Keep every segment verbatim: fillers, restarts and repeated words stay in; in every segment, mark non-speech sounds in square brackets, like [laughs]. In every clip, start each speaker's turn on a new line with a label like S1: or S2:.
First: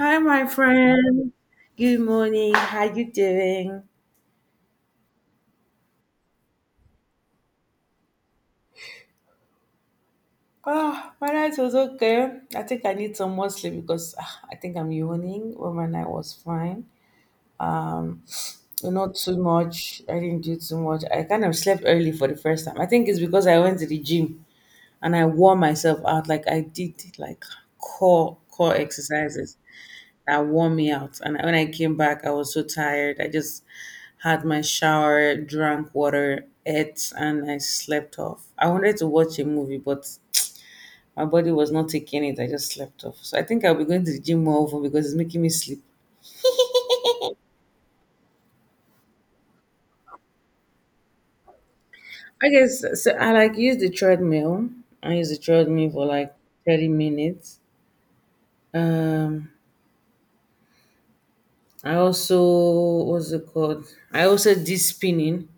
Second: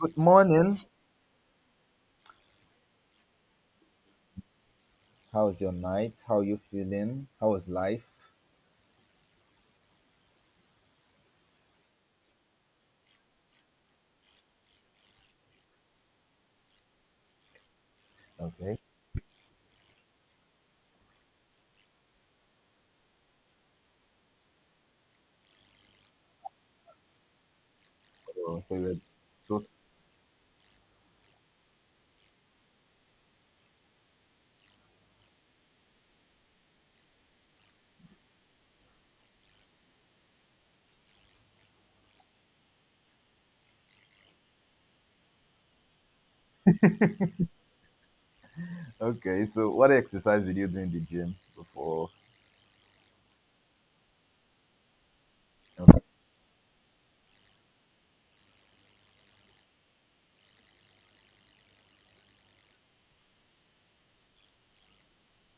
S1: Good
S2: my
S1: morning.
S2: friend. Good morning. How you doing?
S1: How's your night? How you feeling? How was life?
S2: Oh, my night was okay. I think I need some more sleep because ah, I think I'm yawning. Well, my night was fine.
S1: Okay.
S2: Well, not too much. I didn't do too much. I kind of slept early for the first time. I think it's because I went to the gym and I wore myself out. Like I did like core
S1: So,
S2: core
S1: so, that-
S2: exercises.
S1: so
S2: That wore me out. And when I came back, I was so tired. I just had my shower, drank water, ate, and I slept off. I wanted to watch a movie, but my body was not taking it. I just slept off. So I think I'll be going to the gym more often because it's making me sleep.
S1: okay. So what exercise did you do in the gym before?
S2: I guess so. I like use the treadmill. I use the treadmill
S1: Okay.
S2: for like thirty minutes. Um, I also, what's it called? I also did spinning.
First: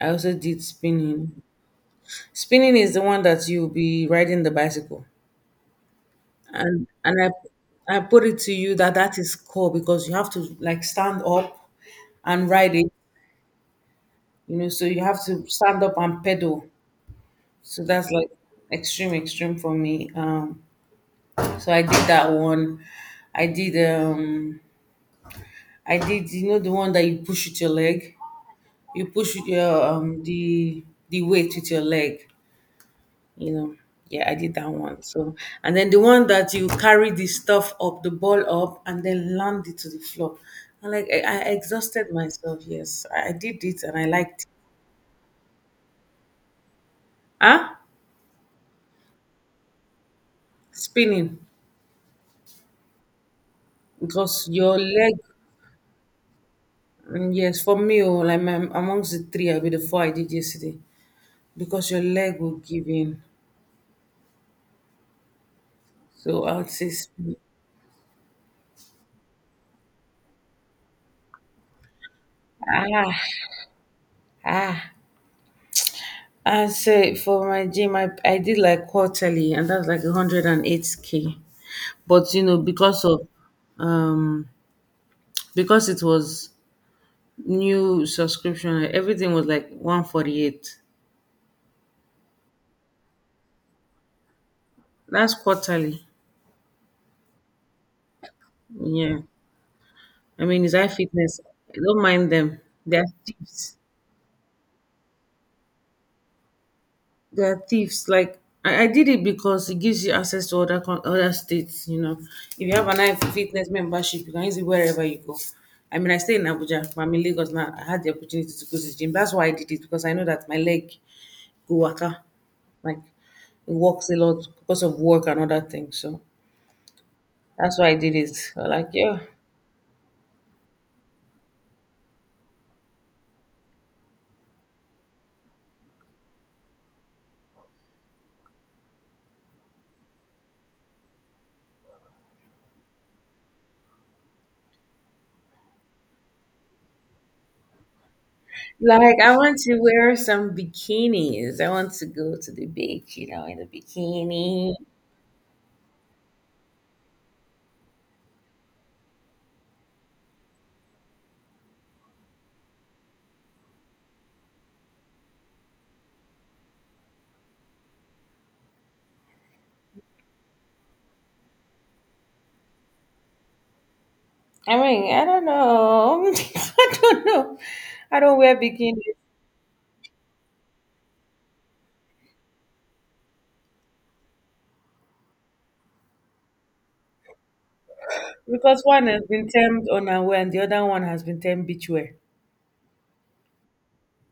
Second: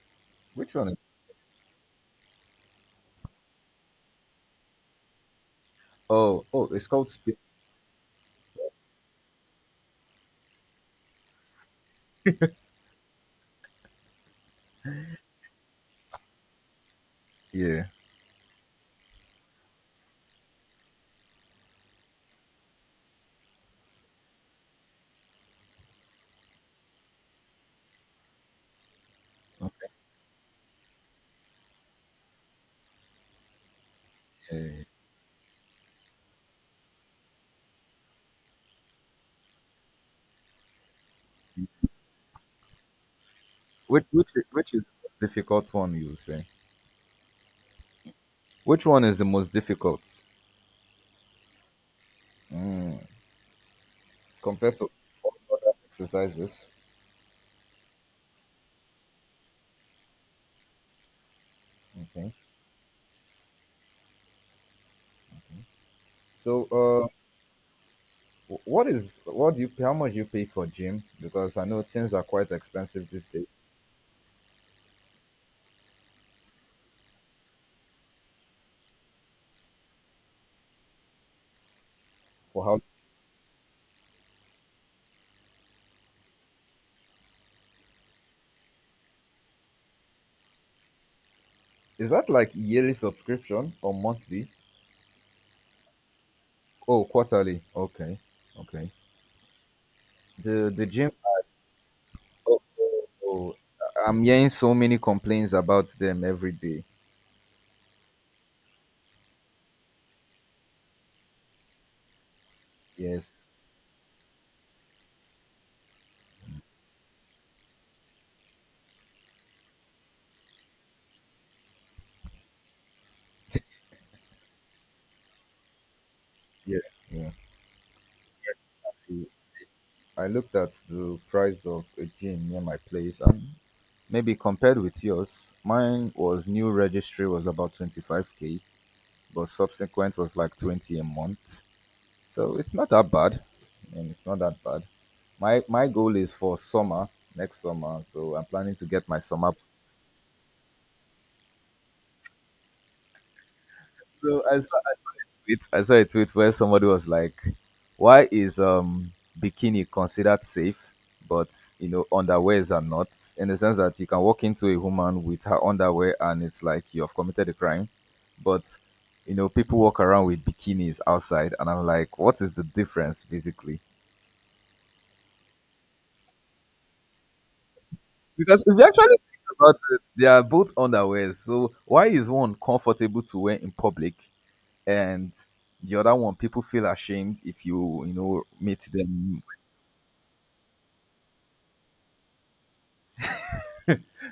S2: I also did
S1: Which one?
S2: spinning. Spinning is the one that you'll be riding the bicycle.
S1: Oh, oh,
S2: And
S1: it's called
S2: and
S1: spin.
S2: I I put it to you that that is core because you have to like stand up and ride it, you know, so you have to stand up and pedal. So
S1: Yeah.
S2: that's like extreme extreme for me. Um so I did that one. I did um I did you know the one that you push with your leg? You push with your um the the weight with your leg. You know, yeah, I did that
S1: Okay.
S2: one. So and then the one that you carry the stuff up, the ball up, and then land it to the floor, and like i, I exhausted myself. Yes, i I did it and I
S1: Which which
S2: liked it.
S1: which is the difficult one? You say.
S2: Ah,
S1: Which one is the most difficult?
S2: spinning,
S1: Mm,
S2: because your
S1: compared to
S2: leg.
S1: all other exercises.
S2: Mm, yes, for me, oh, like my, amongst the three I'll be the four I did yesterday because your leg
S1: Okay.
S2: will give in. So I
S1: So
S2: would say
S1: uh,
S2: spinning.
S1: wh- what is what do you how much do you pay for gym? Because I know things are quite expensive
S2: ah
S1: these days.
S2: ah And so for my gym, I, I did like quarterly, and that's like one hundred and eight k. But you know,
S1: For
S2: because of um, because it was new subscription, like, everything was like one forty-eight.
S1: Is that like yearly subscription or monthly?
S2: That's quarterly.
S1: Oh, quarterly. Okay, okay.
S2: Yeah. I mean,
S1: The
S2: it's
S1: the gym.
S2: iFitness. I don't mind them.
S1: Oh,
S2: They're
S1: oh, oh.
S2: thieves.
S1: I'm hearing so many complaints about them every day.
S2: They are thieves. Like I, I did it because it gives you access to other con- other states. You know, if you have an eye
S1: Yes,
S2: fitness membership, you can use it wherever you go. I mean, I stay in Abuja, but I'm in Lagos now. I had the opportunity to go to the gym. That's why I did it because I know that my leg go waka, like it works a lot because of work and other things. So
S1: yeah, yeah.
S2: that's why I did it. So, like, yeah.
S1: See, I looked at the price of a gym near my place, and maybe compared with yours, mine was new registry was about twenty five k, but subsequent was like twenty a month. So it's not that bad. I mean, it's not that bad. My my goal is for summer next summer. So I'm planning to get
S2: Like
S1: my
S2: I
S1: summer.
S2: want to wear some bikinis. I want to go to the beach, you know, in the
S1: So I
S2: bikini.
S1: saw, I saw a tweet. I saw a tweet where somebody was like, "Why is um bikini considered safe, but you know underwears are not? In the sense that you can walk into a woman with her underwear and it's like you have committed a crime, but you know people walk around with bikinis outside, and I'm like, what is the difference basically?
S2: I mean, I don't know. [laughs] I don't know. I don't wear
S1: Because if you actually
S2: bikinis
S1: think about it, they are both underwear. So why is one comfortable to wear in public and the other one people feel ashamed if you you know
S2: because
S1: meet
S2: one has
S1: them?
S2: been termed unaware and the other one has been termed beachwear.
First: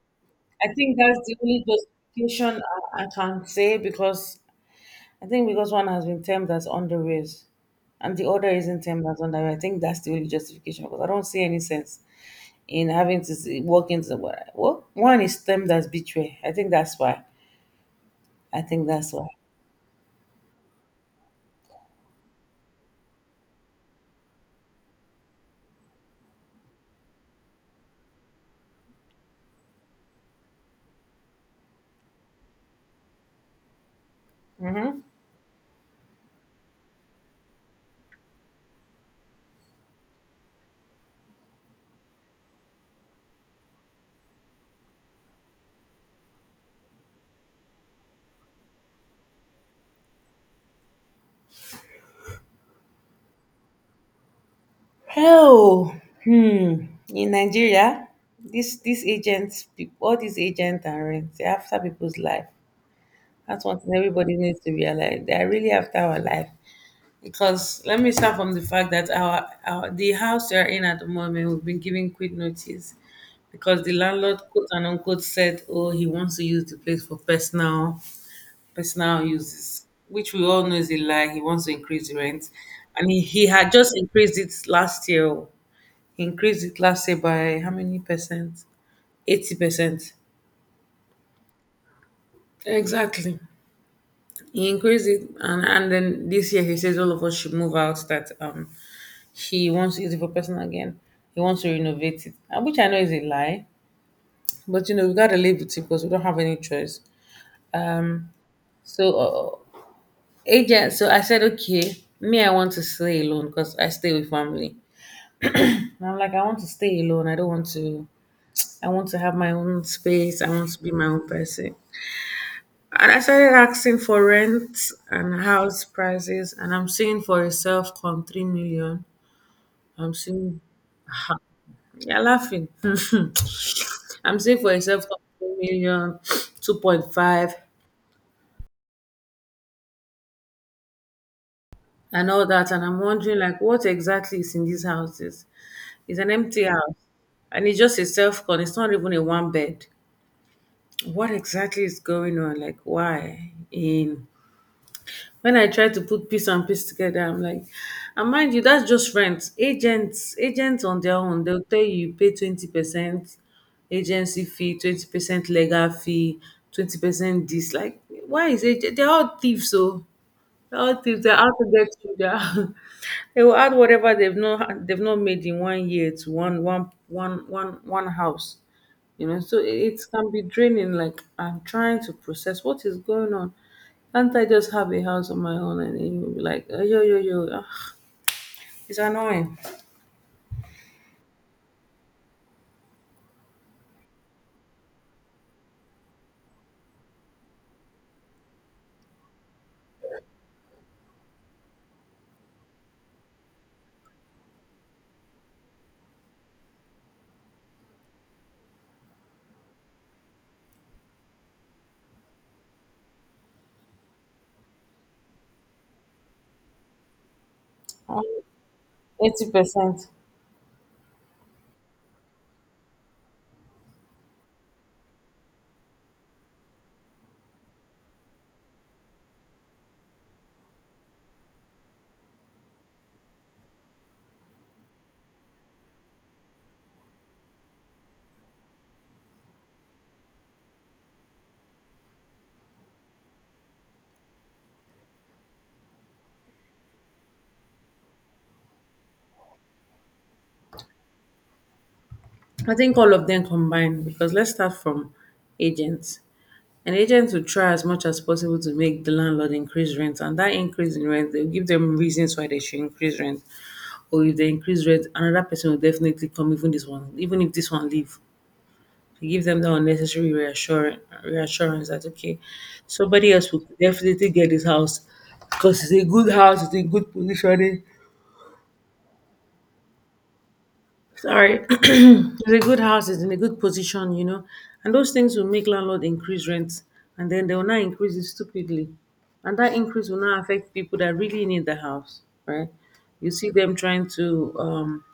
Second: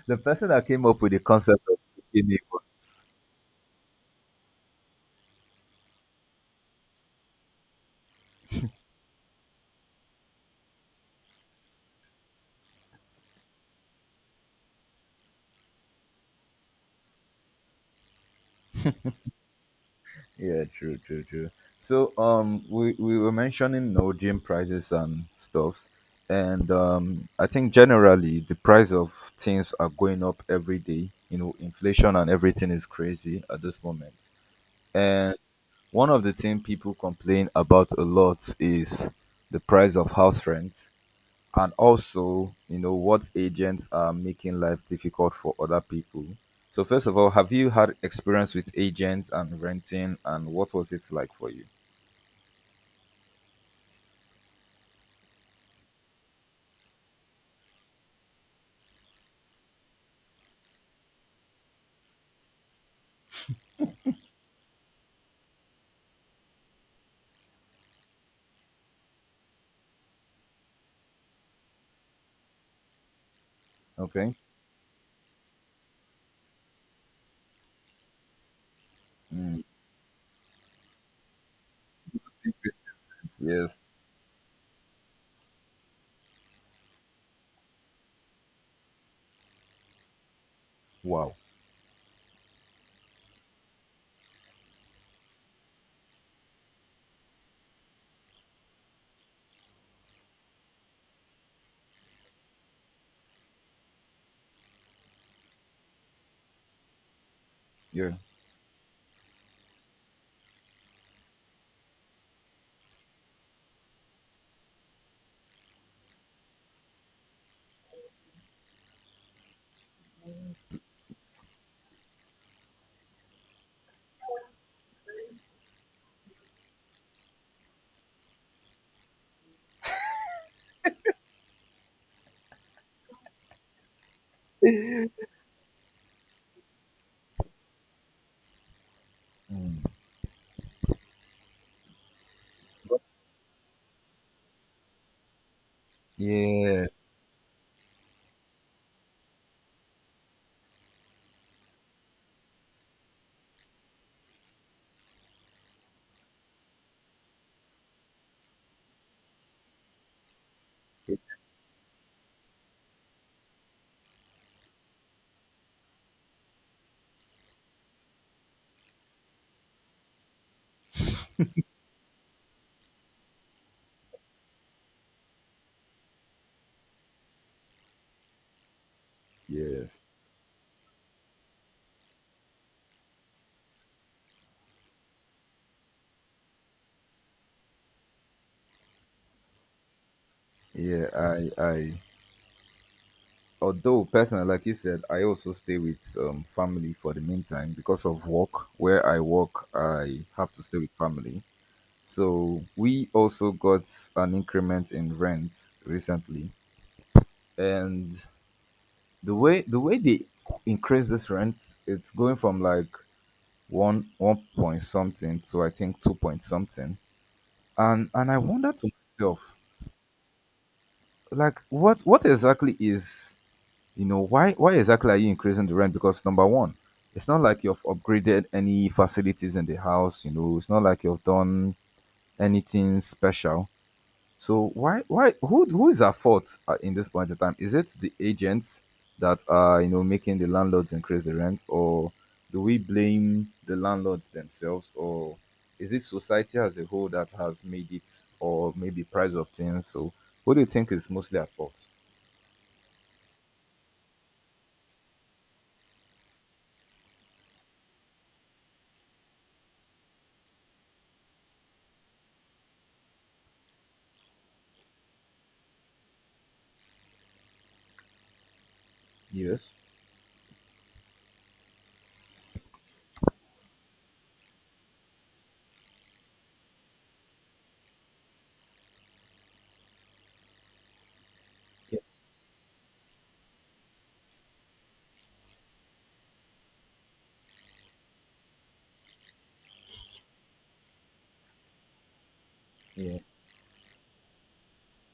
S1: The person that
S2: I
S1: came
S2: think
S1: up with
S2: that's
S1: the
S2: the
S1: concept
S2: only
S1: of bikini. Neighbor.
S2: justification I, I can say because I think because one has been termed as underwear and the other isn't termed as underwear. I think that's the only justification because I don't see any sense in having to see- walk into the, well, one is termed as beachwear. I think that's why. I think that's why.
S1: Yeah, true, true, true. So um we, we were mentioning no gym prices and stuffs and um I think generally the price of things are going up every day. You know, inflation and everything is crazy at this moment. And one of the things people complain about a lot is the price of house rent and also, you know, what agents are making life difficult for other people. So first of all, have you had experience with agents and renting and what was it like for you?
S2: Well, hmm, in Nigeria, this these agents, peop- all these agents and rents, they're after people's life. That's one thing everybody needs to realize. They are really after our life. Because let me start from the fact that our, our the house we are in at the moment, we've been given quick notice because the
S1: Okay.
S2: landlord, quote and unquote, said, "Oh, he wants to use the place for personal personal
S1: Mm.
S2: uses," which we all know is a lie. He wants to increase the rent, and he, he had
S1: Yes.
S2: just increased it last year, oh, increased it last year by how many percent? eighty percent.
S1: Wow.
S2: Exactly. He increased it, and, and then this year he says all of us should move out. That um He wants to use it for personal again. He wants to renovate it, and which I know is a lie, but you know we gotta live with it because we don't have any choice.
S1: Yeah.
S2: Um, so uh, agent, so I said okay, me I want to stay alone because I stay with family. And I'm like I want to stay alone. I don't want to. I want to have my own space. I want to be my own person. And I started asking for rent and house prices, and I'm seeing for a self com three million. I'm seeing, you're laughing. I'm seeing for a self com three million, two point five,
S1: Mm.
S2: and all that. And I'm wondering, like, what exactly is in these houses? It's an empty
S1: Yeah.
S2: house, and it's just a self con. It's not even a one bed. What exactly is going on? Like, why in when I try to put piece and piece together, I'm like, and mind you, that's just rent. Agents, agents on their own, they'll tell you you pay twenty percent agency fee, twenty percent legal fee, twenty percent this. Like, why is it? They're all thieves, so all thieves, they're out to get you. They are- [laughs] they will add whatever they've not they've not made in one year to one one one one one house. You know, so it it
S1: Yes.
S2: can be draining. Like I'm trying to process what is going on. Can't I just have a house on my own? And then you'll be like, "Oh, yo yo yo, ah, it's annoying."
S1: Yeah. I I although personally like you said I also stay with um, family for the meantime because of work where I work I have to stay with family so we also got an increment in rent recently and the way the way they increase this rent it's going from like one one point something to I think two point something and and I wonder to
S2: Eighty
S1: myself
S2: percent.
S1: like what what exactly is You know, why why exactly are you increasing the rent? Because number one, it's not like you've upgraded any facilities in the house, you know, it's not like you've done anything special. So why why who who is at fault uh, in this point in time? Is it the agents that are, you know, making the landlords increase the rent or do we blame the landlords themselves or is it society as a whole that has made it or maybe price of things? So who do you think is mostly at fault?
S2: I think all of them combined because let's start from agents. And agents will try as much as possible to make the landlord increase rent, and that increase in rent, they'll give them reasons why they should increase rent. Or if they increase rent, another person will definitely come, even this one, even if this one leave. To give them
S1: Yes.
S2: that unnecessary reassurance, reassurance that okay, somebody else will definitely get this house because it's a good house, it's a good positioning. Sorry. [clears throat]
S1: Yeah.
S2: It's a good house, is in a good position, you know. And those things will make landlord increase rent. And then they will not increase it stupidly. And that increase will not affect people that really need the house, right?
S1: yeah,
S2: You see them trying to um,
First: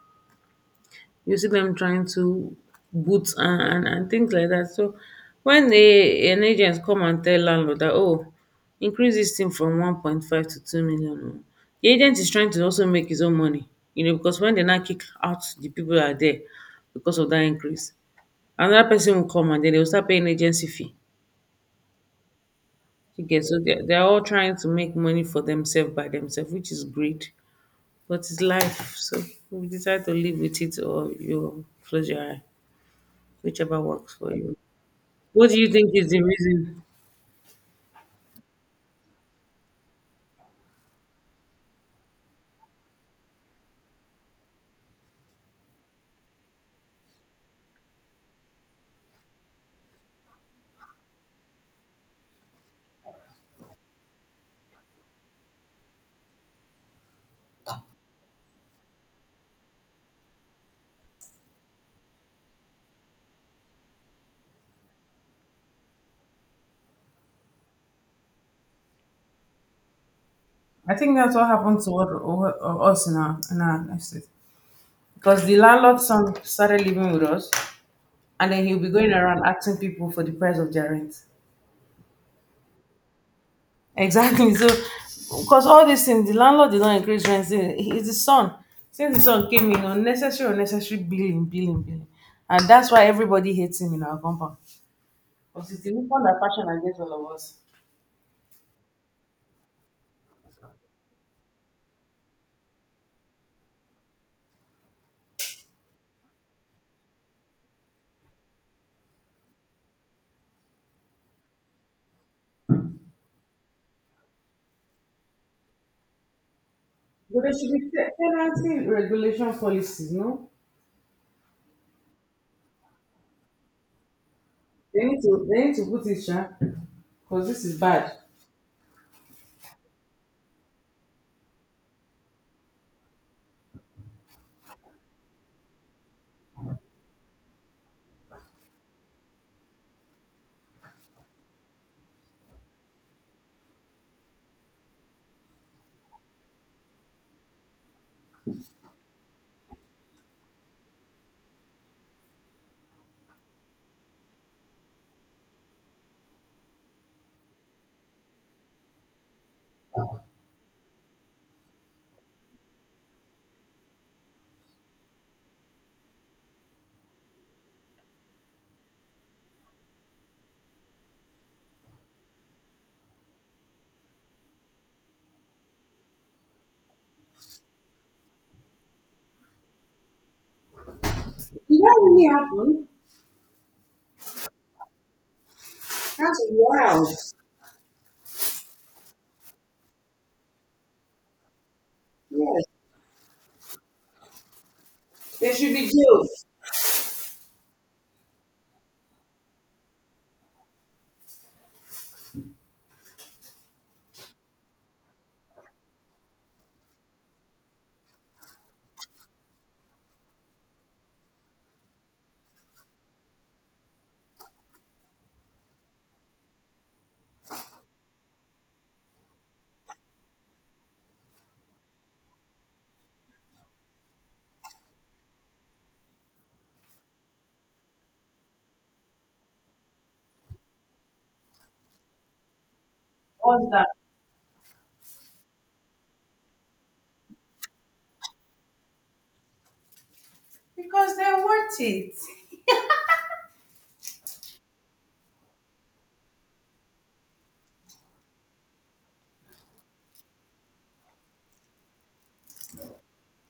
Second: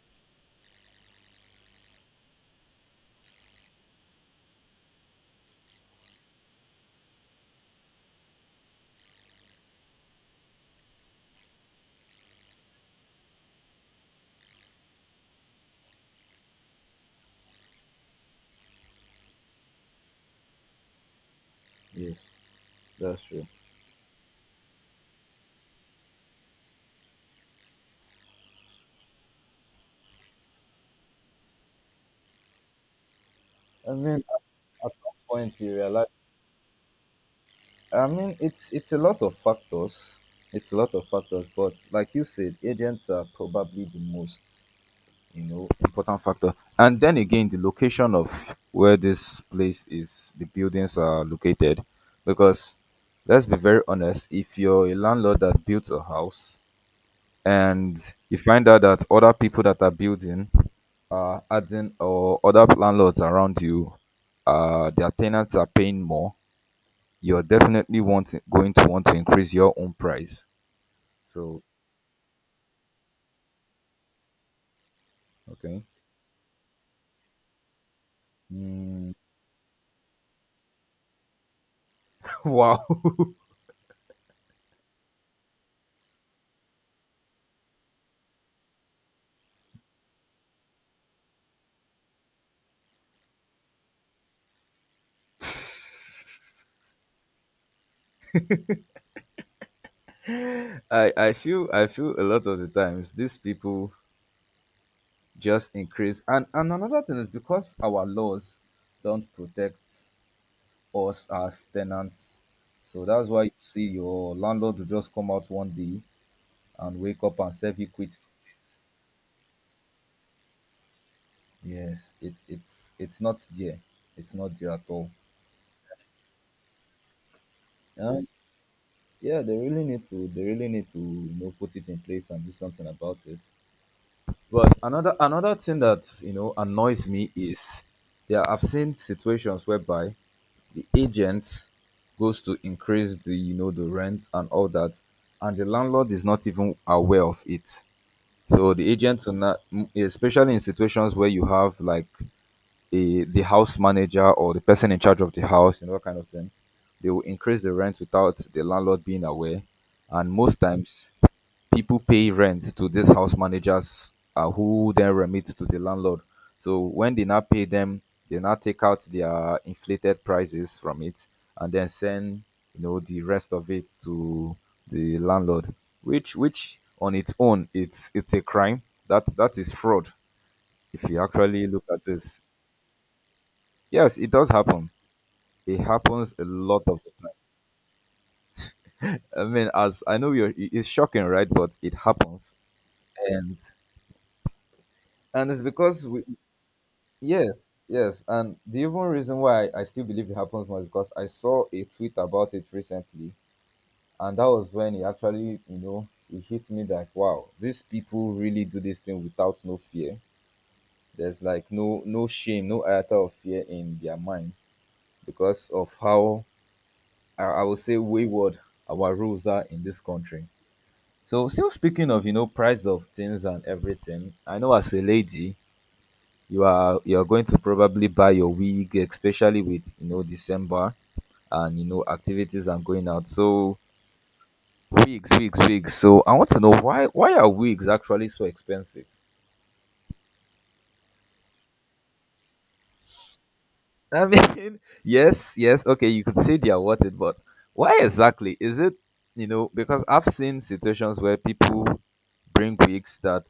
S2: you see them trying to boot and, and, and things like that. So when a, an agent come and tell landlord that, oh, increase this thing from one point five to two million, oh, the agent is trying to also make his own money, you know, because when they now kick out the people that are there because of that increase, another person will come and then they will start paying agency fee.
S1: Yes. That's
S2: Okay,
S1: true.
S2: so they're, they're all trying to make money for themselves by themselves, which is great, but it's life. So we decide to live with it or you close your eye, whichever
S1: I
S2: works
S1: mean,
S2: for you.
S1: at at some
S2: What do
S1: point
S2: you
S1: you
S2: think
S1: realize.
S2: is the reason?
S1: I mean, it's it's a lot of factors. It's a lot of factors, but like you said, agents are probably the most you know important factor. And then again, the location of where this place is, the buildings are located, because let's be very honest. If you're a landlord that built a house and you find out that other people that are building are adding or other landlords around you uh their tenants are paying more you're definitely want going to want to increase your own price
S2: I think that's what
S1: so
S2: happened to what, what- uh, us in our, in our estate. Because the
S1: okay
S2: landlord son started living with us, and then he'll be going
S1: Mm,
S2: around asking people for the price of their rent.
S1: [laughs] wow
S2: [laughs] Exactly. So, because all these things, the landlord did not increase rent. He's the son. Since the son came in, unnecessary, unnecessary, billing, billing, billing. And that's why everybody hates him in our compound. Because it's the
S1: [laughs]
S2: weapon that fashion against all of us.
S1: i i feel I feel a lot of the times these people just increase and and another thing is because our laws don't protect us as tenants so that's why you see your landlord will just come out one day and wake up
S2: But there
S1: and
S2: should
S1: serve
S2: be
S1: you quick.
S2: te- tenancy regulation policies, no?
S1: Yes, it, it's it's not there. It's not there at
S2: They
S1: all.
S2: need to they need to put it, sha, because this is bad.
S1: And yeah, they really need to they really need to you know put it in place and do something about it. But another another thing that you know annoys me is yeah, I've seen situations whereby the agent goes to increase the you know the rent and all that and the landlord is not even aware of it so the agent will not, m- especially in situations where you have like the the house manager or the person in charge of the house, you know, that kind of thing. They will increase the rent without the landlord being aware. And most times, people pay rent to these house managers uh, who then remit to the landlord. So when they now pay them, they now take out their inflated prices from it and then send you know the rest of it to the landlord, which which on its own it's it's a crime. That that is fraud if you actually
S2: Did
S1: look
S2: that
S1: at
S2: really
S1: it.
S2: happen?
S1: Yes, it does happen. It happens a
S2: That's
S1: lot of
S2: wild.
S1: the time. I mean, as I know you're, it- it's shocking, right? But it happens,
S2: Yes.
S1: and and
S2: They
S1: it's
S2: should be
S1: because we,
S2: jailed.
S1: yes, yes, and the even reason why I still believe it happens more is because I saw a tweet about it recently, and that was when it actually, you know, it hit me that wow, these people really do this thing without no fear. There's like no no shame, no iota of fear in their mind because of how I, I would say wayward our rules are in this country. So still speaking of, you know, price of things and everything, I know as a lady, you are you are going to probably buy your wig, especially with you know December and you know activities and going out.
S2: What's
S1: So
S2: that?
S1: wigs, wigs, wigs. So I want to know why why are wigs actually so expensive?
S2: Because they're worth it.
S1: I mean, [laughs] yes, yes, okay, you could say they are worth it, but why exactly? Is it, you know, because I've seen situations where people bring wigs that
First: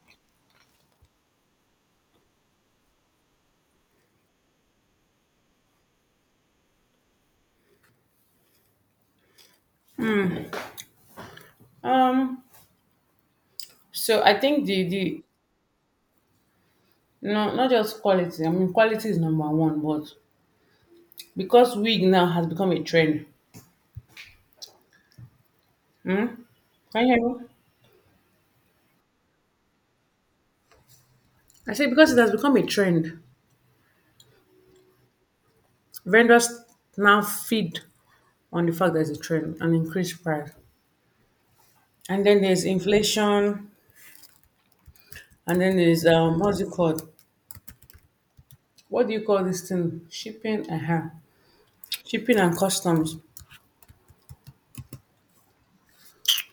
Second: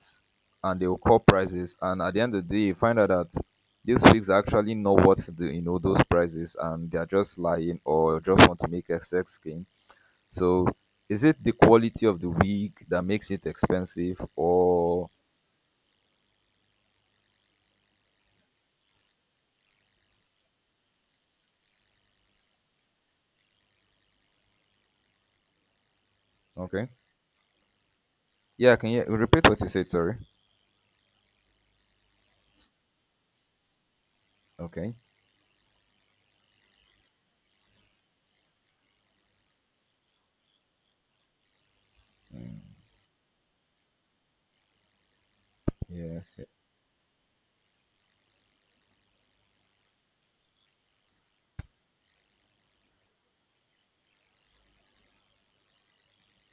S1: and they'll call prices, and at the end of the day, you find out that these wigs are actually not worth the, you know, those prices, and they're just lying or just want to make a sex skin. So, is it the quality of the
S2: Um,
S1: wig that makes it expensive,
S2: so I think the
S1: or
S2: the no, not just quality. I mean quality is number one, but because wig now has become a trend. Hmm?
S1: okay,
S2: Can you hear me?
S1: yeah, can you repeat what you said? Sorry,
S2: I say because it has become a trend,
S1: okay,
S2: vendors now feed on the fact that it's a trend and increase price. And then there's
S1: Mm,
S2: inflation, and then there's
S1: yes,
S2: um,
S1: yeah,
S2: what's it called? What do you call this thing? Shipping, uh-huh. Shipping and customs.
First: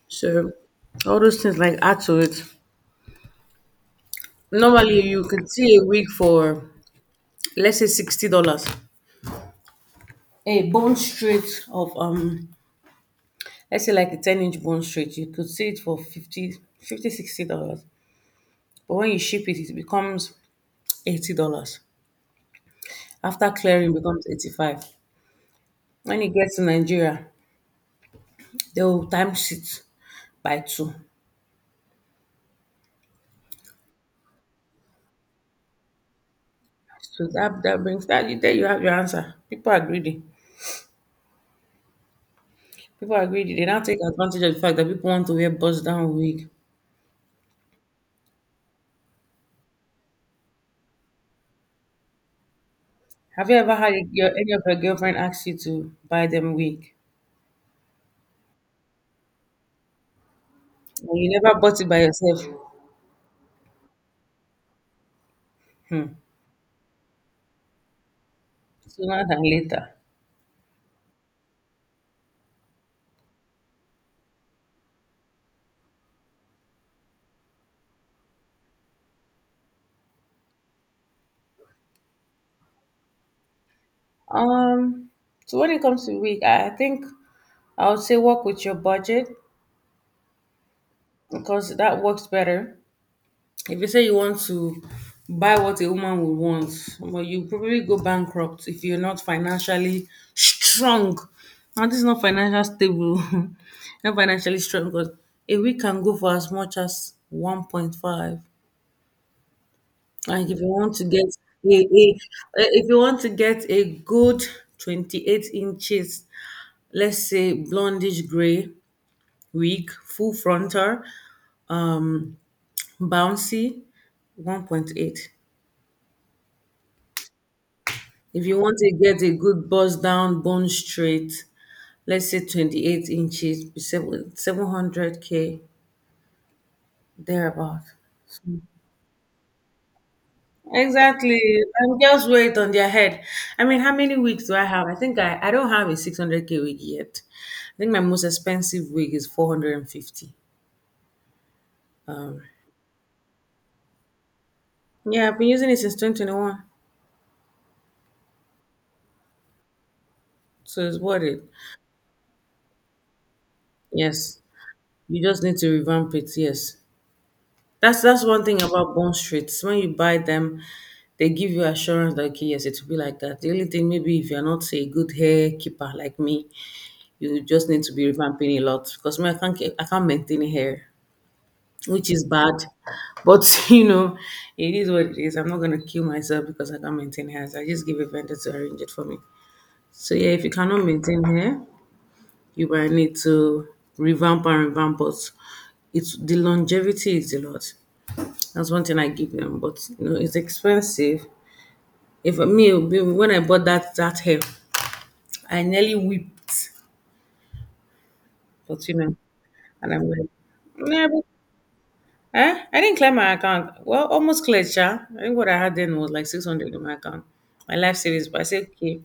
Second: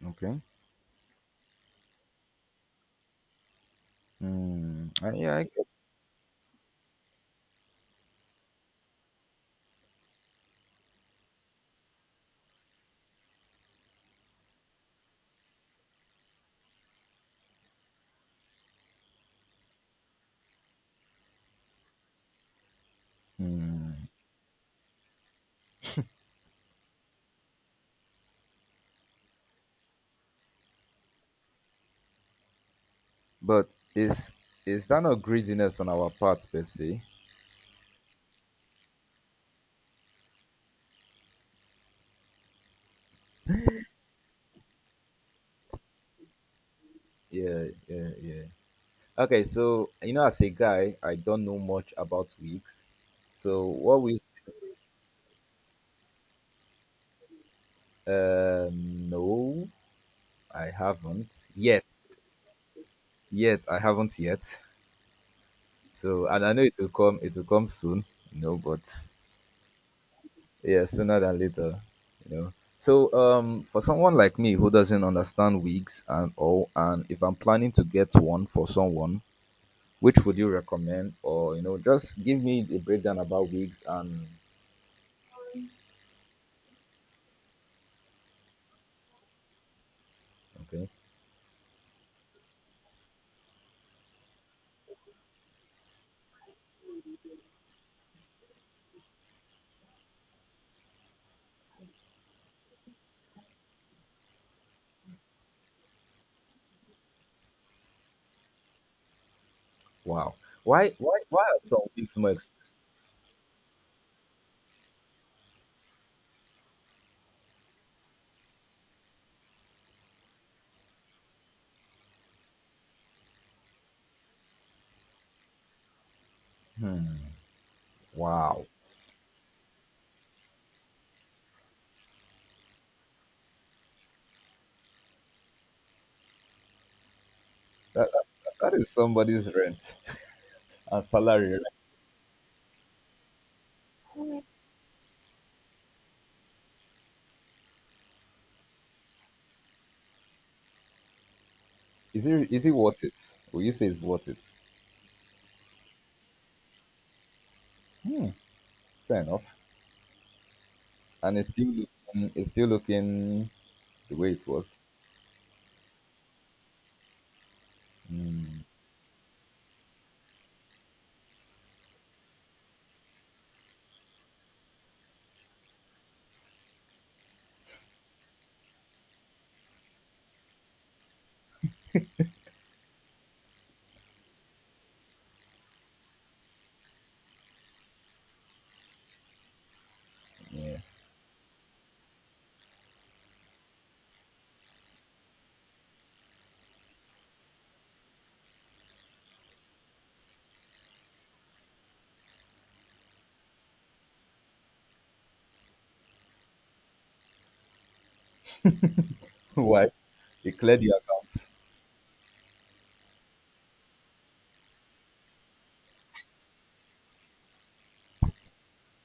S1: okay.
S2: So all those things like add to it.
S1: Mm,
S2: Normally
S1: uh,
S2: you
S1: yeah, I
S2: could
S1: get,
S2: see a wig for let's say sixty dollars. A bone straight of um let's say like a ten inch bone straight, you could see it for fifty, fifty, sixty dollars. But when you ship it, it becomes eighty dollars. After clearing it
S1: mm,
S2: becomes eighty five. When it gets to Nigeria, they will times it by two.
S1: but is is that not greediness on our part per se?
S2: So that that brings, that you there you have your answer. People are greedy. People are greedy. They now take advantage of the fact that people want to wear bust down wig.
S1: Yeah, yeah, yeah. Okay, so you know, as a guy, I don't know much about wigs.
S2: Have you
S1: So
S2: ever had
S1: what we
S2: your any of your girlfriend ask you to buy them wig?
S1: um no, I
S2: And
S1: haven't
S2: you never bought
S1: yet.
S2: it by yourself.
S1: Yet I haven't yet.
S2: Hmm.
S1: So and I know it will come. It will come soon. You know, but
S2: Sooner than later.
S1: yeah sooner than later you know so um for someone like me who doesn't understand wigs and all and if I'm planning to get one for someone which would you recommend or you know just give me a breakdown about wigs and
S2: Um so when it comes to wig, I I think I would say work with your budget
S1: okay
S2: because that works better. If you say you want to buy what a woman would want, well, you probably go bankrupt if you're not financially strong. Now, this is not financial stable, [laughs] not financially strong, because a week can go for as much as one point five.
S1: wow
S2: Like if you
S1: why
S2: want to
S1: why
S2: get
S1: why are
S2: a, a
S1: some wigs more expensive
S2: eh, if you want to get a good twenty-eight inches, let's say blondish gray wig, full frontal, um, bouncy, one point eight.
S1: hmm.
S2: If you
S1: wow
S2: want to get a good bust down bone straight, let's say twenty-eight inches, seven- 700k, thereabout.
S1: that, that, that is somebody's rent [laughs] and
S2: Exactly.
S1: salary right?
S2: And just it on their head. I mean, how many wigs do I have? I think I, I don't have a six hundred k wig yet. I think my most expensive wig is four hundred fifty.
S1: is
S2: Um,
S1: it is it worth it will you say it's worth it
S2: yeah, I've been using it since twenty twenty-one.
S1: hmm, fair enough
S2: So it's worth
S1: and
S2: it.
S1: it's still looking it's still looking the way
S2: Yes.
S1: it was
S2: You just need to revamp it. Yes. That's that's one thing
S1: Hmm,
S2: about bond streets. When you buy them, they give you assurance that okay, yes, it will be like that. The only thing maybe if you're not a good hair keeper like me, you just need to be revamping a lot because me, I can't ke- I can't maintain hair, which is bad. But [laughs] you know, it is what it is. I'm not gonna kill myself because I can't maintain hair. So I just give a vendor to arrange it for me. So yeah, if you
S1: yeah
S2: cannot maintain hair, you might need to revamp and revamp, but it's the longevity is a lot. That's one thing I give them, but you know, it's expensive. If me when I bought that that hair, I nearly wept. But you know,
S1: [laughs] Why?
S2: and I'm like,
S1: He cleared the
S2: yeah, but,
S1: account
S2: eh? I didn't clear my account. Well, almost cleared, yeah. I think what I had then was like six hundred in my account, my life savings. But I said, okay,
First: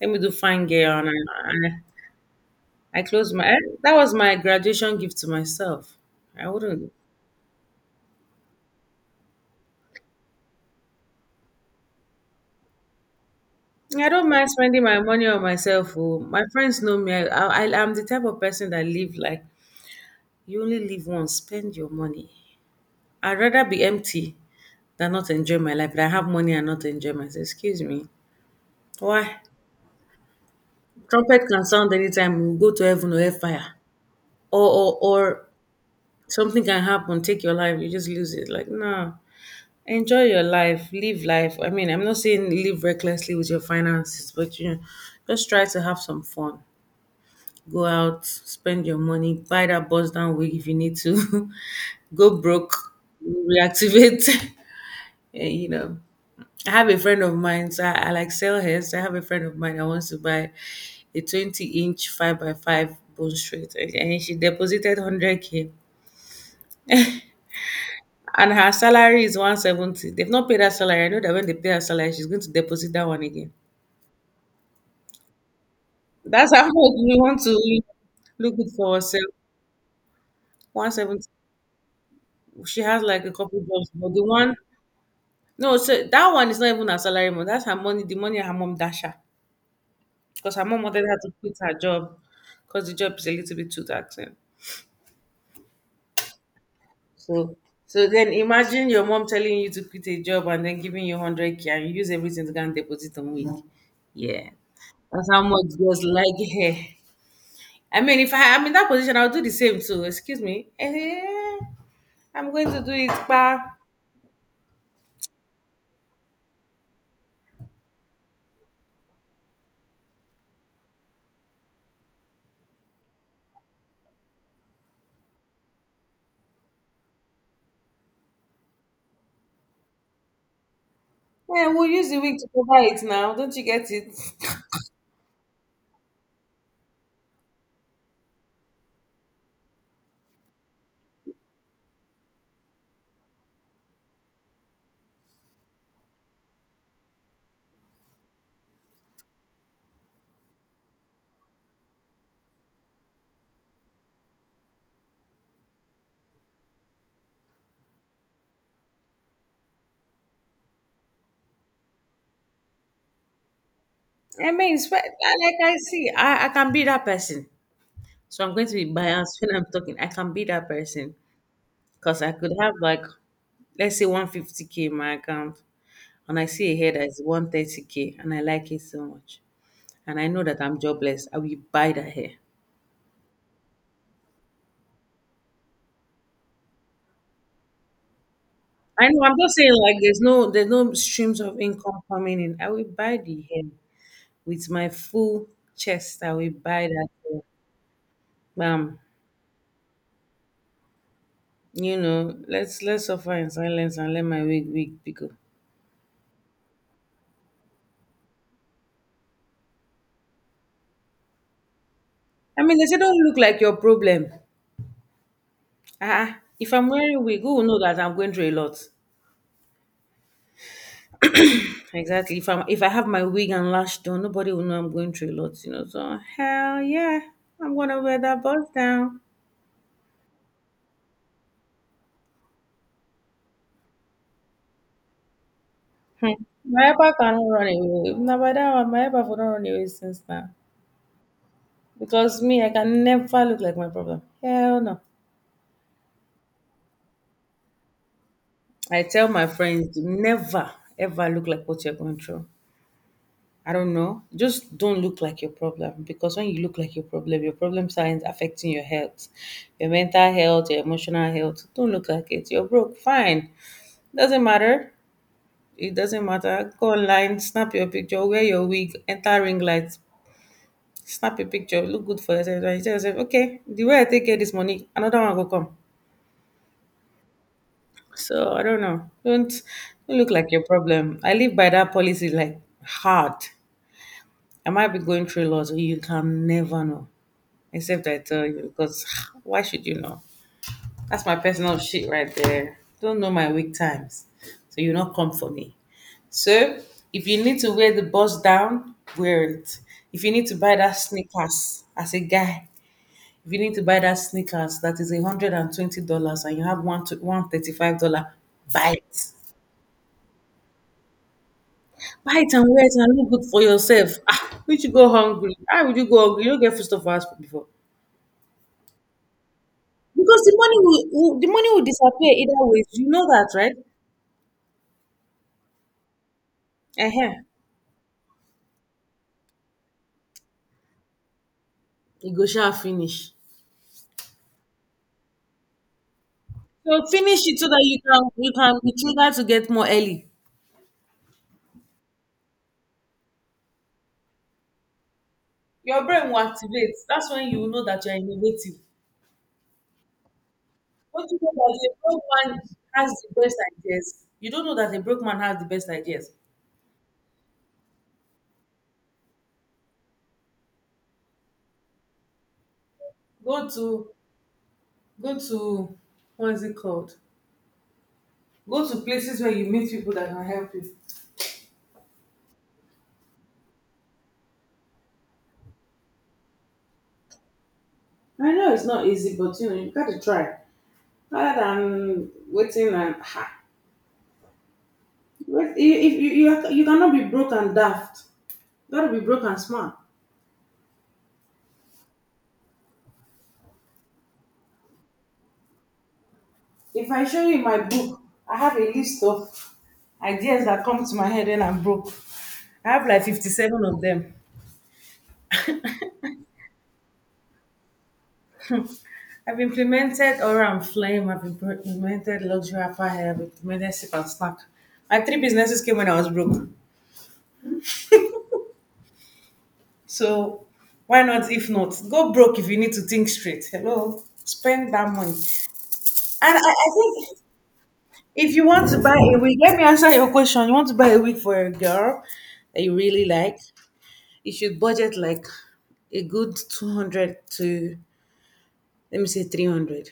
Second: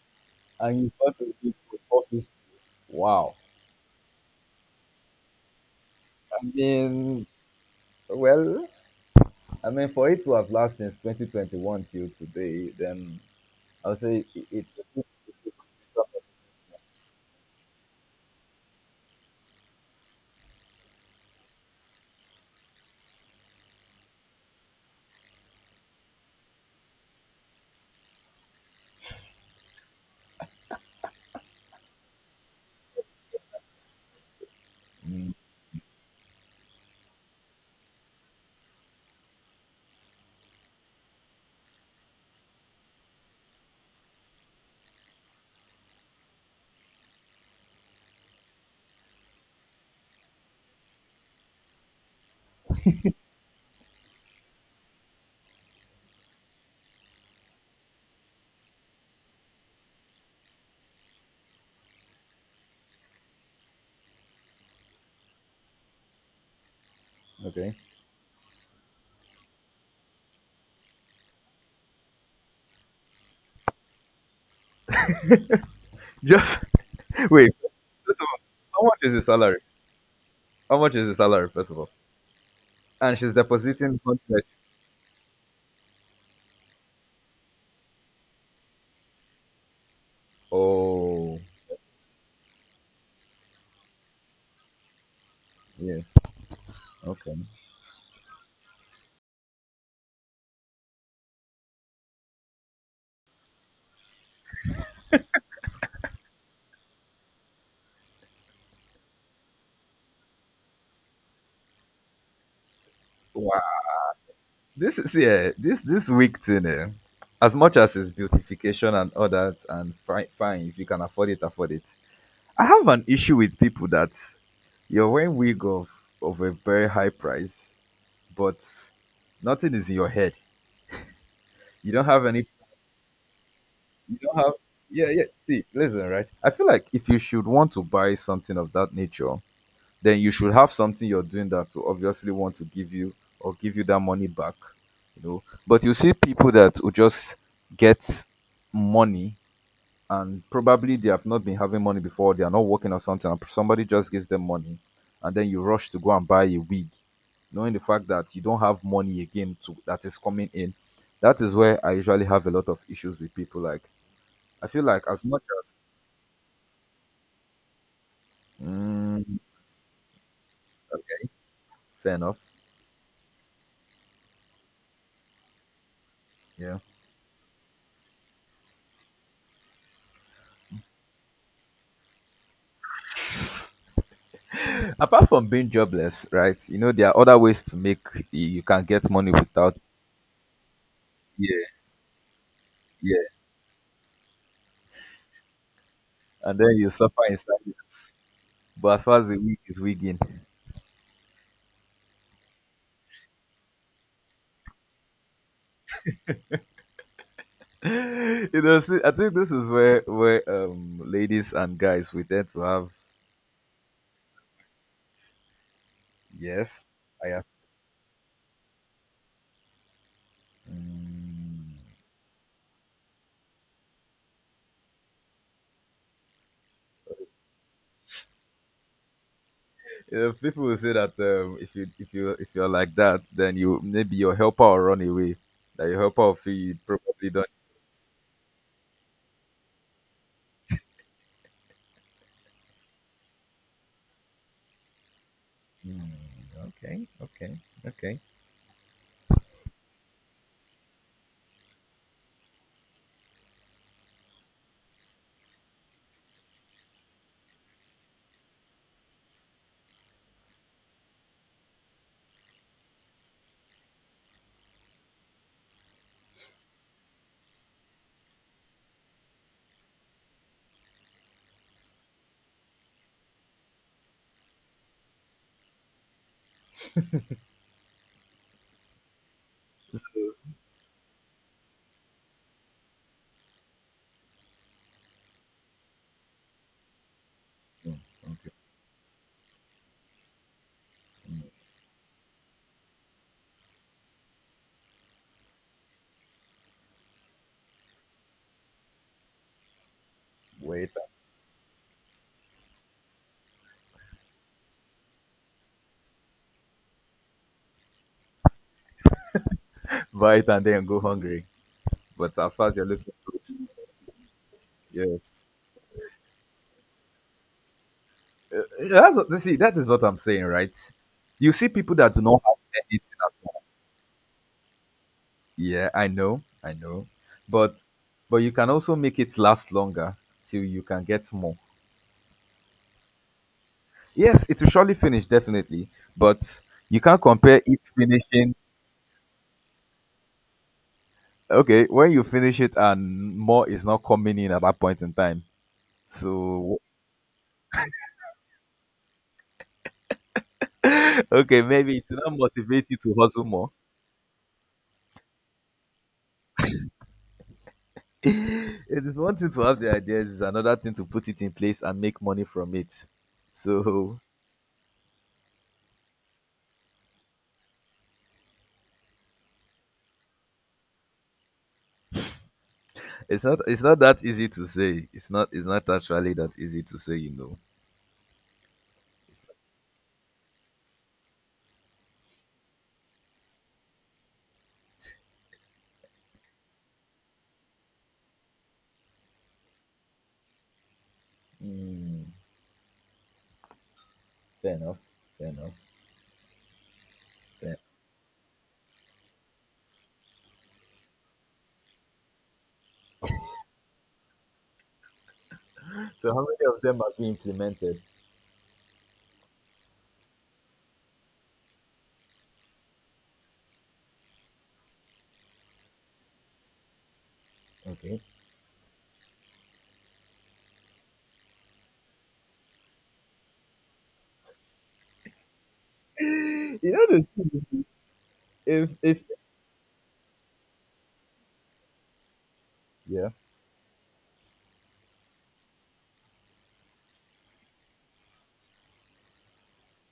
S2: let me do fine
S1: and you
S2: gear, and I,
S1: thought it was
S2: and
S1: office.
S2: I I closed
S1: Wow.
S2: my. Eh, that was my graduation gift to myself.
S1: I
S2: I wouldn't.
S1: mean, well, I mean, for it to have lasted since twenty twenty-one till today, then I'll
S2: I
S1: say
S2: don't
S1: it,
S2: mind
S1: it's
S2: spending
S1: a
S2: my
S1: good-
S2: money on myself. Oh. My friends know me. I, I, I'm the type of person that live like, you only live once, spend your money. I'd rather be empty than not enjoy my life, than have money and not enjoy myself. Excuse me. Why? Trumpet can sound anytime, we go to heaven or hellfire. Or, or,
S1: Mm,
S2: or something can happen, take your life, you just lose it. Like, no. Enjoy your life, live life. I mean, I'm not saying live recklessly with your finances, but you know, just try to have some fun. Go out, spend your money, buy that bus down wig if you need to, [laughs] go broke, reactivate. [laughs] eh, you know. I have a friend of mine, so I, I like sell hers. I have a friend of mine that wants to buy a twenty inch five by five bone straight, and and she deposited one hundred k.
S1: okay.
S2: And her salary is one seventy. They've not paid her salary. I know that when they pay her salary, she's going to deposit that one again. That's
S1: Just
S2: how much we
S1: [laughs]
S2: want
S1: wait.
S2: to
S1: First of all,
S2: look good
S1: how
S2: for
S1: much is the
S2: ourselves.
S1: salary? How much is the
S2: one seventy.
S1: salary, first of all?
S2: She has
S1: And
S2: like a
S1: she's
S2: couple jobs,
S1: depositing
S2: but the
S1: one hundred.
S2: one, no, so that one is not even her salary, money. That's her money, the money her mom dash her. Because her mom wanted her to
S1: Oh,
S2: quit her job because the job is a little bit too taxing.
S1: yes.
S2: So
S1: Okay.
S2: So then imagine your mom telling you to quit a job and then giving you one hundred k and you use everything to go and deposit on week. Yeah. That's how much girls like hair. I mean, if I, I'm in that position, I'll do the same too. Excuse me. Eh, I'm going to do it, but
S1: This is yeah, this this week thing, eh, as much as it's beautification and all that, and fine, fine, if you can afford it, afford it. I have an issue with people that you're wearing wig of of a very high price, but nothing is in your head.
S2: yeah, we'll
S1: You don't
S2: use the
S1: have
S2: week to
S1: any.
S2: cover it now. Don't you get it?
S1: You don't have. Yeah, yeah. See, listen, right. I feel like if you should want to buy something of that nature, then you should have something you're doing that will obviously want to give you or give you that money back, you know. But you see people that will just get money and probably they have not been having money before, they are not working or something, and somebody just gives them money, and then you rush to go and buy a wig, knowing the fact that you don't have money again to that is coming in. That is where I usually have a lot of issues with people. Like
S2: I
S1: I
S2: mean,
S1: feel
S2: it's
S1: like
S2: fair-
S1: as much
S2: like
S1: as
S2: I see, I, I can be that person. So I'm going to be
S1: mm,
S2: biased when I'm talking. I can be that person.
S1: fair
S2: Because I
S1: enough,
S2: could have like, let's say one fifty k in my account, and I see a
S1: yeah.
S2: hair that is one thirty k, and I like it so much. And I know that I'm jobless. I will buy that hair.
S1: Apart from being jobless, right? You know, there are other ways to make you can
S2: I
S1: get
S2: know
S1: money
S2: I'm just saying
S1: without
S2: like there's no there's no streams of
S1: yeah,
S2: income coming in. I will buy
S1: yeah.
S2: the hair with my full chest. I will
S1: And then
S2: buy
S1: you
S2: that
S1: suffer in
S2: hair.
S1: silence.
S2: Bam.
S1: But as far as the wig is wigging.
S2: You know, let's let's suffer in silence and let my wig wig be go.
S1: [laughs] You know, see, I think this is where where um ladies and guys we tend to
S2: I mean they
S1: have.
S2: say don't look like your problem. Ah, ah. If
S1: Yes,
S2: I'm wearing
S1: I
S2: wig,
S1: ask.
S2: who will know that I'm going through a lot?
S1: Mm.
S2: Exactly. If I'm if I have my wig and lash done, nobody will know I'm going through a lot, you know. So hell yeah, I'm gonna wear that bus down.
S1: You know, people will say that um, if you if you if you're like that, then you maybe your helper will run away. That your helper will feel you
S2: My helper
S1: probably
S2: cannot
S1: don't.
S2: run away. Now by that one, my helper will not run away since now. Because me, I can never look like my problem. Hell no.
S1: Hmm, okay, okay, okay.
S2: I tell my friends, never ever look like what you're going through. I don't know. Just don't look like your problem because when you look like your problem, your problem signs affecting your health, your mental health, your emotional health. Don't look like it. You're broke, fine. Doesn't matter. It doesn't matter. Go online, snap your picture, wear your wig, enter ring light, snap your picture, look good for yourself. And you tell yourself, okay, the way I take care of this money, another one will come. So I don't know. Don't, don't
S1: So,
S2: look like your problem. I live by that policy like hard. I might be going through lots, so you can never know.
S1: hmm,
S2: Except I tell
S1: okay.
S2: you, because [sighs] why should you know? That's my
S1: Mm.
S2: personal shit right there. Don't know my weak times. So you not come for me. So if you need to wear the bust down, wear it. If you need to buy
S1: Wait,
S2: that sneakers as a guy, if you need to buy that sneakers that is a hundred and twenty dollars and you have one to one thirty five dollar, buy it.
S1: Vita and then go hungry.
S2: Buy
S1: But
S2: it
S1: as
S2: and
S1: far as
S2: wear
S1: you're
S2: it
S1: looking,
S2: and look good for yourself. Ah, would you go
S1: yes,
S2: hungry? How would you go hungry? You don't get food for us before.
S1: that's what. See, that is what I'm
S2: Because
S1: saying,
S2: the
S1: right?
S2: money will, will the
S1: You
S2: money
S1: see
S2: will
S1: people that do
S2: disappear
S1: not have
S2: either way. You
S1: anything
S2: know
S1: at
S2: that,
S1: all.
S2: right?
S1: Yeah, I know, I know,
S2: Uh-huh.
S1: but but you can also make it last longer till you can get more.
S2: You go shall finish.
S1: Yes, it will surely finish definitely, but you
S2: So
S1: can't
S2: finish it
S1: compare
S2: so
S1: it
S2: that you can you
S1: finishing.
S2: can be triggered to get more early.
S1: Okay, when you finish it and more is not coming in at that point in time.
S2: Your brain will
S1: So
S2: activate. That's when you will know that you're innovative. Don't
S1: [laughs]
S2: you know
S1: okay,
S2: that the
S1: maybe it will
S2: broke
S1: not
S2: man
S1: motivate you
S2: has
S1: to
S2: the
S1: hustle
S2: best
S1: more.
S2: ideas? You don't know that the broke man has the best ideas.
S1: [laughs] It is one thing to have the ideas, it's another thing to put it in place and make money from it,
S2: Go to
S1: so
S2: go to what is it called? Go to places where you meet people that can help you.
S1: [laughs] it's not it's not that easy to say, it's not it's not actually that easy to say you know
S2: I know it's not easy,
S1: It's- like,
S2: but you know you got to try. Rather than waiting and ha, wait, if if you, you you cannot be broke and daft, you got to be broke and smart.
S1: mm, fair enough. Fair enough.
S2: If I show you my
S1: Fair.
S2: book, I have a list of ideas that come to my head when I'm broke. I have like fifty-seven of them.
S1: So how many of them have been implemented?
S2: I've implemented Aura and Flame, I've implemented Luxury Apparel, I've implemented Sip and Snack. My three businesses came when I was broke.
S1: Okay.
S2: So why not if not? Go broke if you need to think straight. Hello? Spend that money. And I,
S1: [laughs]
S2: I
S1: You know the
S2: think
S1: thing,
S2: if you want
S1: if
S2: to buy
S1: if,
S2: a wig, let me answer your question. You want to buy a wig for a girl that you really
S1: yeah,
S2: like? You should budget like a good two hundred to, let me say, three hundred.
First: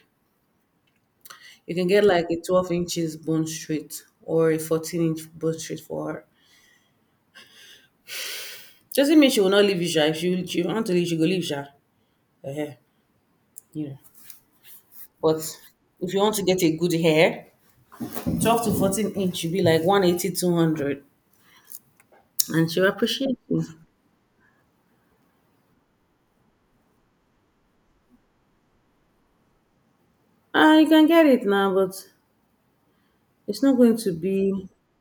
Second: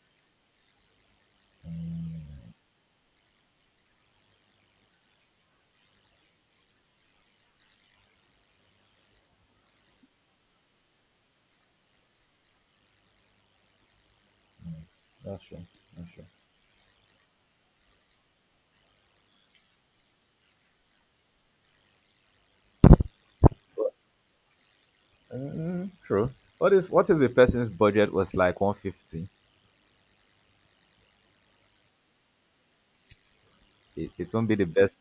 S2: You can get like a twelve inches bone straight or a fourteen inch bone straight for her. Doesn't mean she will not leave you sha. If she, you want to leave she go leave sha. Uh-huh. You know. But
S1: that's true. That's
S2: if you
S1: true.
S2: want to get a good hair, twelve to fourteen inch should be like one eighty two hundred, and she'll appreciate you.
S1: Mm, true. What if what if the person's budget was like one fifty?
S2: Ah you can get it now, but it's not going to
S1: It, it won't be the
S2: be
S1: best.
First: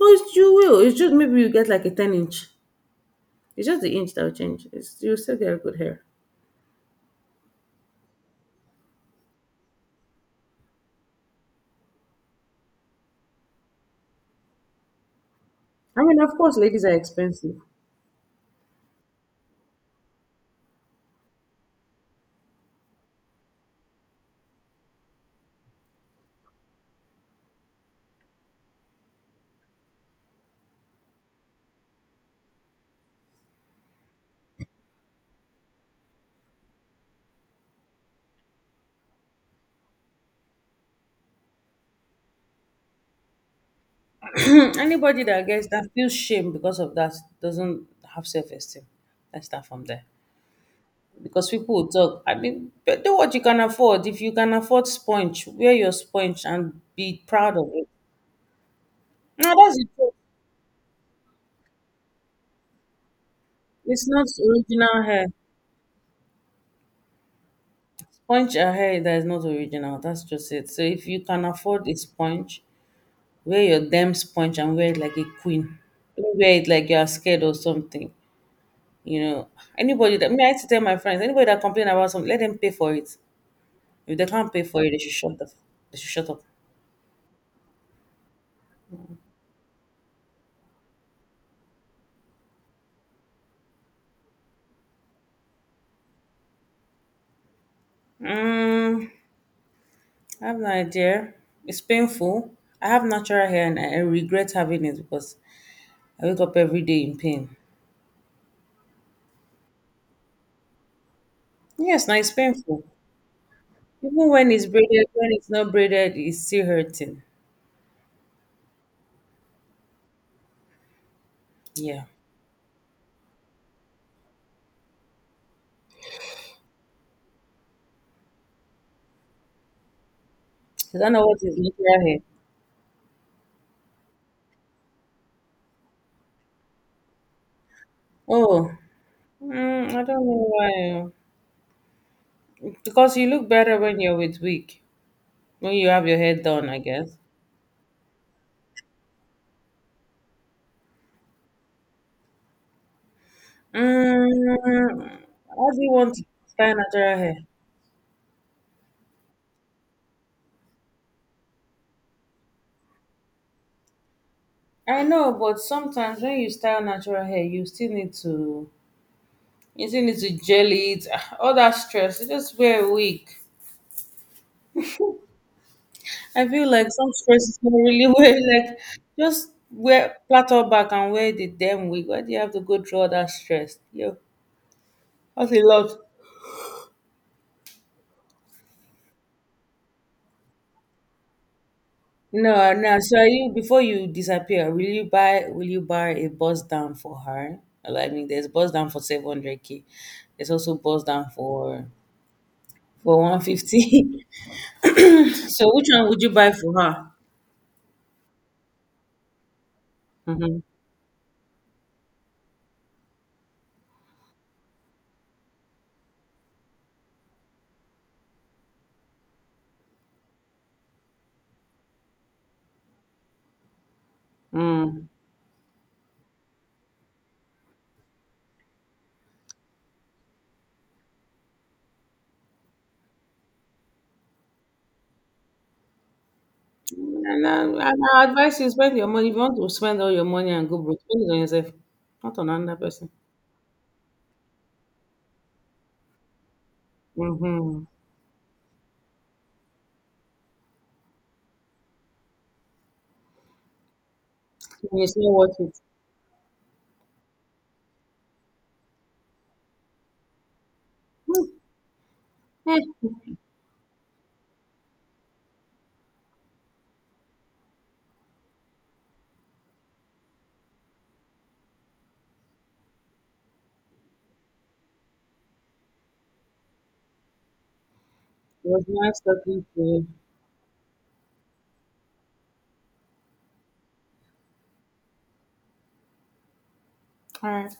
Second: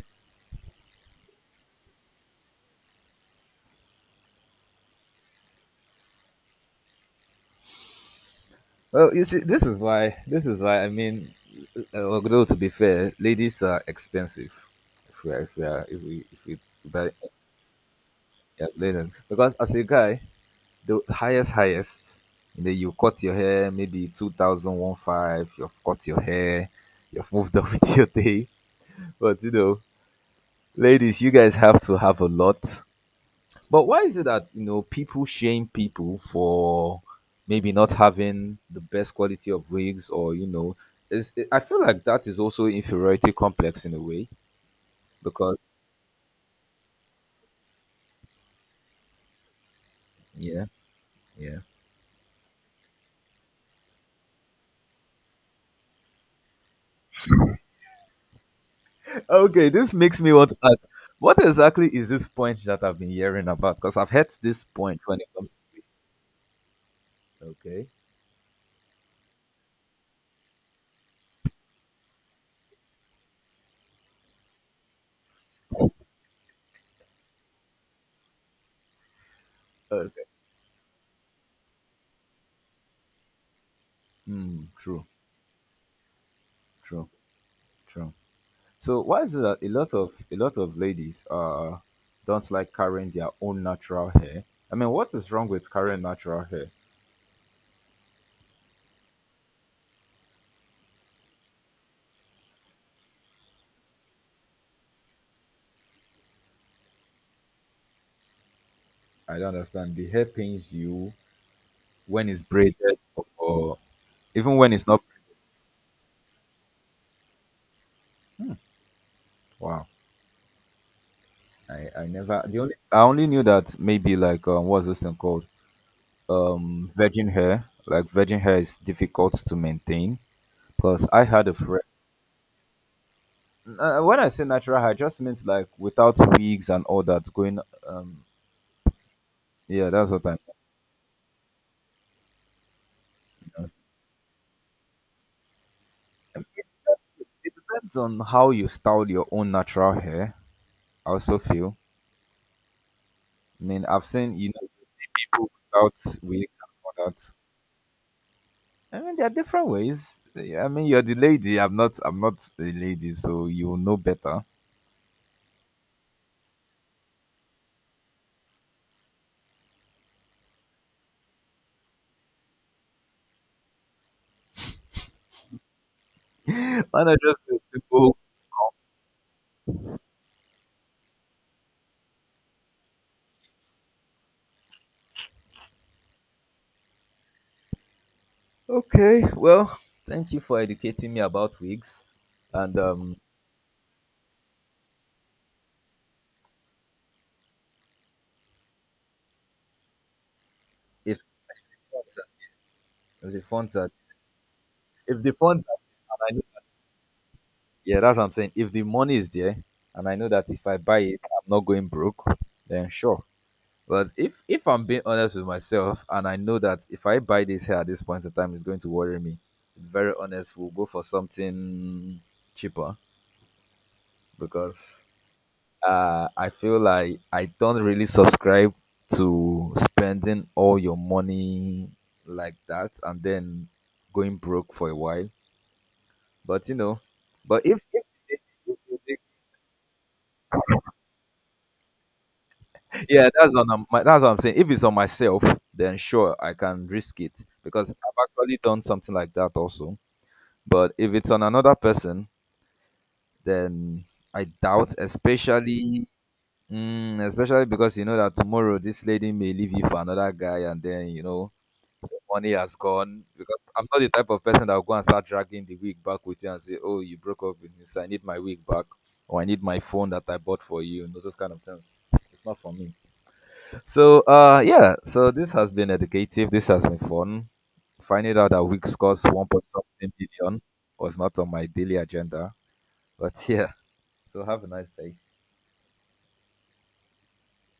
S2: oh it's, you will it's just maybe you get like a ten inch. It's just the inch that will change. It's, you'll still get good hair.
S1: Well, you see, this is why. This is why. I mean, uh, although to be fair, ladies are expensive. If we are, if we are, if
S2: I
S1: we,
S2: mean, of
S1: if
S2: course,
S1: we
S2: ladies are
S1: buy,
S2: expensive.
S1: yeah, linen, because as a guy, the highest, highest, and then you cut your hair, maybe two thousand one five. You've cut your hair, you've moved [laughs] on with your day. But you know, ladies, you guys have to have a lot. But why is it that you know people shame people for maybe not having the best quality of wigs, or you know, is it, I feel like that is also inferiority complex in a way
S2: [clears throat] Anybody that
S1: because,
S2: gets that feels shame because of that doesn't have self esteem. Let's start from there.
S1: yeah,
S2: Because
S1: yeah.
S2: people will talk, I mean, but do what you can afford. If you can afford sponge, wear your sponge and be proud of it. No,
S1: Okay,
S2: that's the
S1: this
S2: truth.
S1: makes me want to ask, what exactly is this point that I've been hearing about? Because
S2: It's
S1: I've
S2: not
S1: heard this point
S2: original
S1: when
S2: hair.
S1: it comes to wigs. Okay,
S2: Sponge a hair that is not original. That's just it. So if you can afford a sponge, wear your damn sponge and wear it like a queen. Don't wear it like you are scared or something. You know, anybody
S1: okay.
S2: that me, I used to tell my friends, anybody that complain about something, let them pay for it. If they can't pay
S1: Hmm.
S2: for it, they
S1: True,
S2: should shut up. They should shut up.
S1: true, true. So why is it that a lot of a lot of ladies uh don't like carrying their own natural hair? I mean, what is wrong with carrying natural hair?
S2: Mm, I have no idea. It's painful. I have natural hair and I I regret having it because I wake up every day in pain.
S1: I don't understand. The hair pains you
S2: Yes, now
S1: when
S2: it's
S1: it's
S2: painful.
S1: braided, or, or
S2: Even when
S1: even
S2: it's
S1: when it's not.
S2: braided, when it's not braided, it's still hurting.
S1: Wow, I,
S2: Yeah.
S1: I never the only I only knew that maybe like, um, what's this thing called, um virgin hair. Like virgin hair is difficult to maintain.
S2: I
S1: Plus,
S2: don't
S1: I
S2: know what
S1: had a
S2: is
S1: friend.
S2: natural hair.
S1: Uh, when I say natural hair, I just means like without wigs and all that going. Um,
S2: Oh, mm,
S1: yeah,
S2: I
S1: that's
S2: don't
S1: what I mean.
S2: know why. Because you look better when you're with wig. When you have your hair
S1: It
S2: done, I guess.
S1: depends it depends on how you style your own natural hair. I also feel. I mean, I've seen you know
S2: Mm,
S1: people
S2: how do you
S1: without
S2: want to
S1: wigs and
S2: style
S1: all
S2: natural
S1: that.
S2: hair?
S1: I mean, there are different ways. I mean, you're the lady. I'm not. I'm not the lady, so you will know better.
S2: I know, but sometimes when you style natural hair, you still need to you still need to gel it. [sighs] Ah, all that stress, you just wear a wig. I feel like
S1: [laughs] Why
S2: some
S1: not just
S2: stress is
S1: let
S2: not really
S1: people?
S2: [laughs] wear like just wear platter back and wear the damn wig. Why do you have to go through all that stress? Yo, that's a lot.
S1: Okay. Well, thank you for educating me about wigs.
S2: No,
S1: And
S2: no.
S1: um,
S2: So are you, before you disappear, will you buy will you buy a bus down for her? I mean there's bus down for seven hundred K. There's also bus
S1: if,
S2: down for for
S1: if
S2: one
S1: the funds are
S2: fifty.
S1: if the
S2: [laughs]
S1: funds
S2: So which one
S1: are, and
S2: would you
S1: I know.
S2: buy for her?
S1: Yeah, that's what I'm saying. If the money is there, and I know that
S2: Mm-hmm.
S1: if I buy it, I'm not going broke, then sure. But if if I'm being honest with myself, and I know that if I buy this hair at this point in time, it's going to worry me. Very honest, we'll go for something cheaper because,
S2: Mm.
S1: uh, I feel like I don't really subscribe to spending all your money like that and then going broke for a while. But you know,
S2: And, I,
S1: but if
S2: and
S1: if,
S2: I advise you spend your
S1: if
S2: money. If you want to spend all your money and go broke, spend it on yourself, not on another person.
S1: yeah, that's on um, my, that's what I'm saying. If it's on myself, then sure, I can risk it
S2: Mm-hmm.
S1: because I've actually done something like that also. But if it's on another person, then I doubt,
S2: It's not worth it. [laughs]
S1: especially mm, especially because you know that tomorrow this lady may leave you for another guy, and then you know the money has
S2: Eh,
S1: gone.
S2: it
S1: Because I'm not the type of person that will go and start dragging the wig back with you and say, "Oh, you broke up with me, so I need my wig back, or I need my phone that I bought for you," and those kind of things. It's not for me. So uh yeah, so this has been educative. This has been fun. Finding out that
S2: was
S1: week's
S2: nice
S1: cost one
S2: talking
S1: point
S2: to you.
S1: something billion was not on my daily agenda. But [laughs] yeah. So have a nice day.
S2: All right.